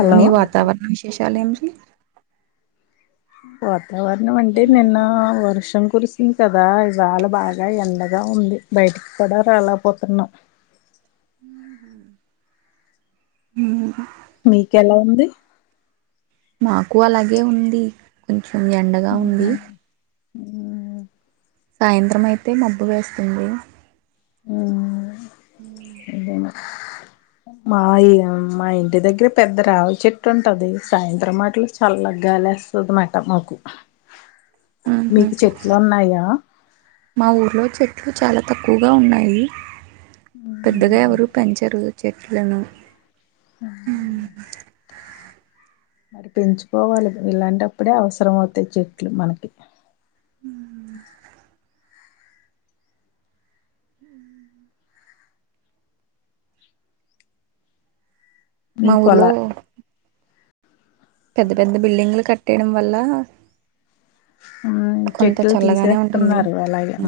అ మీ వాతావరణ విశేషాలు ఏమిటి ఓ వాతావరణం అంటే నిన్న వర్షం కురిసింది కదా ఇవాళ బాగా ఎండగా ఉంది బయ పడా రాల పోతున్నా ఊ మీకెలా ఉంది మాకు అలాగే ఉంది కొంచెం ఎండగా ఉంది సాయంత్రం అయ్యిపొయింధి అప్పుడే మాయా నా అమ్మాయి ఇది అయితే పెద్దరావి చెట్టు ఉంటది సాయంత్రం మాటలు చల్లగాలేస్తది మామాట మాకు మీకు చెట్లు ఉన్నాయా మా ఊర్లో చె చాలా తక్కువగా ఉన్నాయి పెద్దగా ఎవరు పెంచరు చెట్లను ఉ హు మరి పెంచుకోవాలి ఇలాంటప్పుడే అవసరం అవుతాయి చెట్లు మనకి మీ మా ఊర్లో పొలా పెద్ద పెద్ద బిల్డింగ్లు కట్టేయడం వల్ల కొంత చెట్లు చల్లగానే ఉంటుంది [inaudible] తీసేస్తున్నారు అలాగే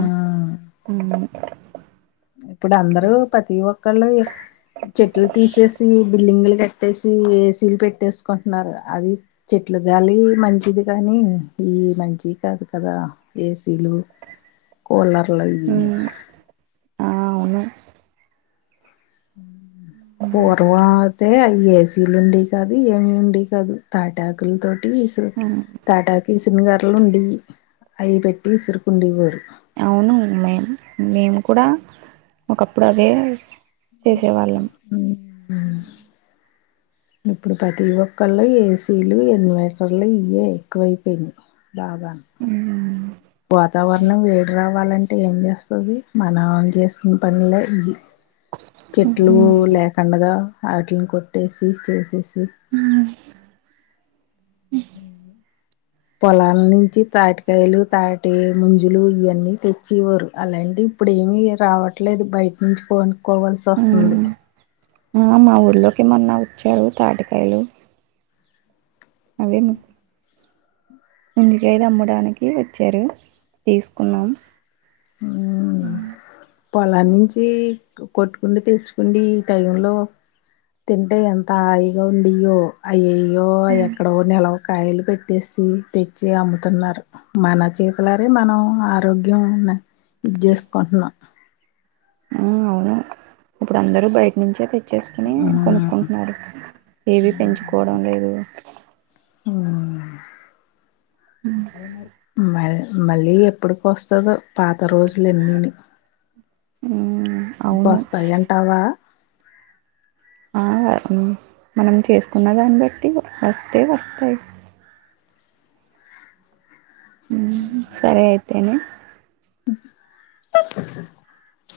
ఇప్పుడు అందరూ ప్రతి ఒక్కళ్ళు చెట్లు తీసేసి బిల్డింగ్లు కట్టేసి ఏసి పెట్టేసుకుంటున్నారు అది చెట్లు గాలి మంచిది కానీ ఈ మంచి కాదు కదా ఏసీలు కూలర్లు అవి ఆ ఆవును పూర్వ అయితే అ ఏసీలు ఉండే కాది ఏమి ఉండే కాదు తాటాకుల తో ట్సు తాటాకిసనగరలు ఉండి అవి పెట్టి విసురు అవును మేమ్ మేము కూడా ఒకప్పుడు అదే చేసేవాళ్ళం ఇప్పుడు ప్రతి ఒక్కళ్ళు ఏసీలు ఇన్వర్టర్లు ఇయే ఎక్కువైపోయింది బాగా వాతావరణం వేడి రావాలంటే ఏం చేస్తుది మన చేసిన పనేగా ఇది చెట్లు లేకండగ ఆట్లిని కొట్టేసి చేసేసి ఉ పొలాల నుంచి తాటికాయలు తాటి ముంజులు ఇవన్నీ తెచ్చి ఇవ్వరు అలాంటి ఇప్పుడు ఏమిీ రావట్లేదు బయట నుంచి పోనికి కోవలసి వస్తుంది ఆ మా ఊర్లోకిమన్నా వచ్చాయి తాటికాయలు అవే ముందుకైది అమ్మడానికి వచ్చారు తీసుకున్నాము.. ఆ పొలా నుంచి కొట్టుకుండి తెచ్చుకుండి ఈ టై లో తింటే ఎంత హాయిగా ఉందియ్యో అయయ్యో ఎక్కడో నిల కాయలు పెట్టేసి తెచ్చి అమ్ముతున్నారు మన చేతులరే మనం ఆరోగ్యం ఇది చేసుకుంటున్నాం ఆ అవును ఇప్పుడు అందరూ బయట నుంచే తెచ్చ చేసుకుని ఉమ్, కొనుక్కుంటున్నారు ఏవి పెంచుకోవడం లేదు ఉమ్. మ మళ్ళీ ఎప్పడికి వస్త దో పాత రోజులున్ని ఉ వస్తాయి ఎంటావా ఆ మనం చేసుకున్న దాన్ని బట్టి వస్తే వస్తాయి సరె అయితేనే [unintelligible]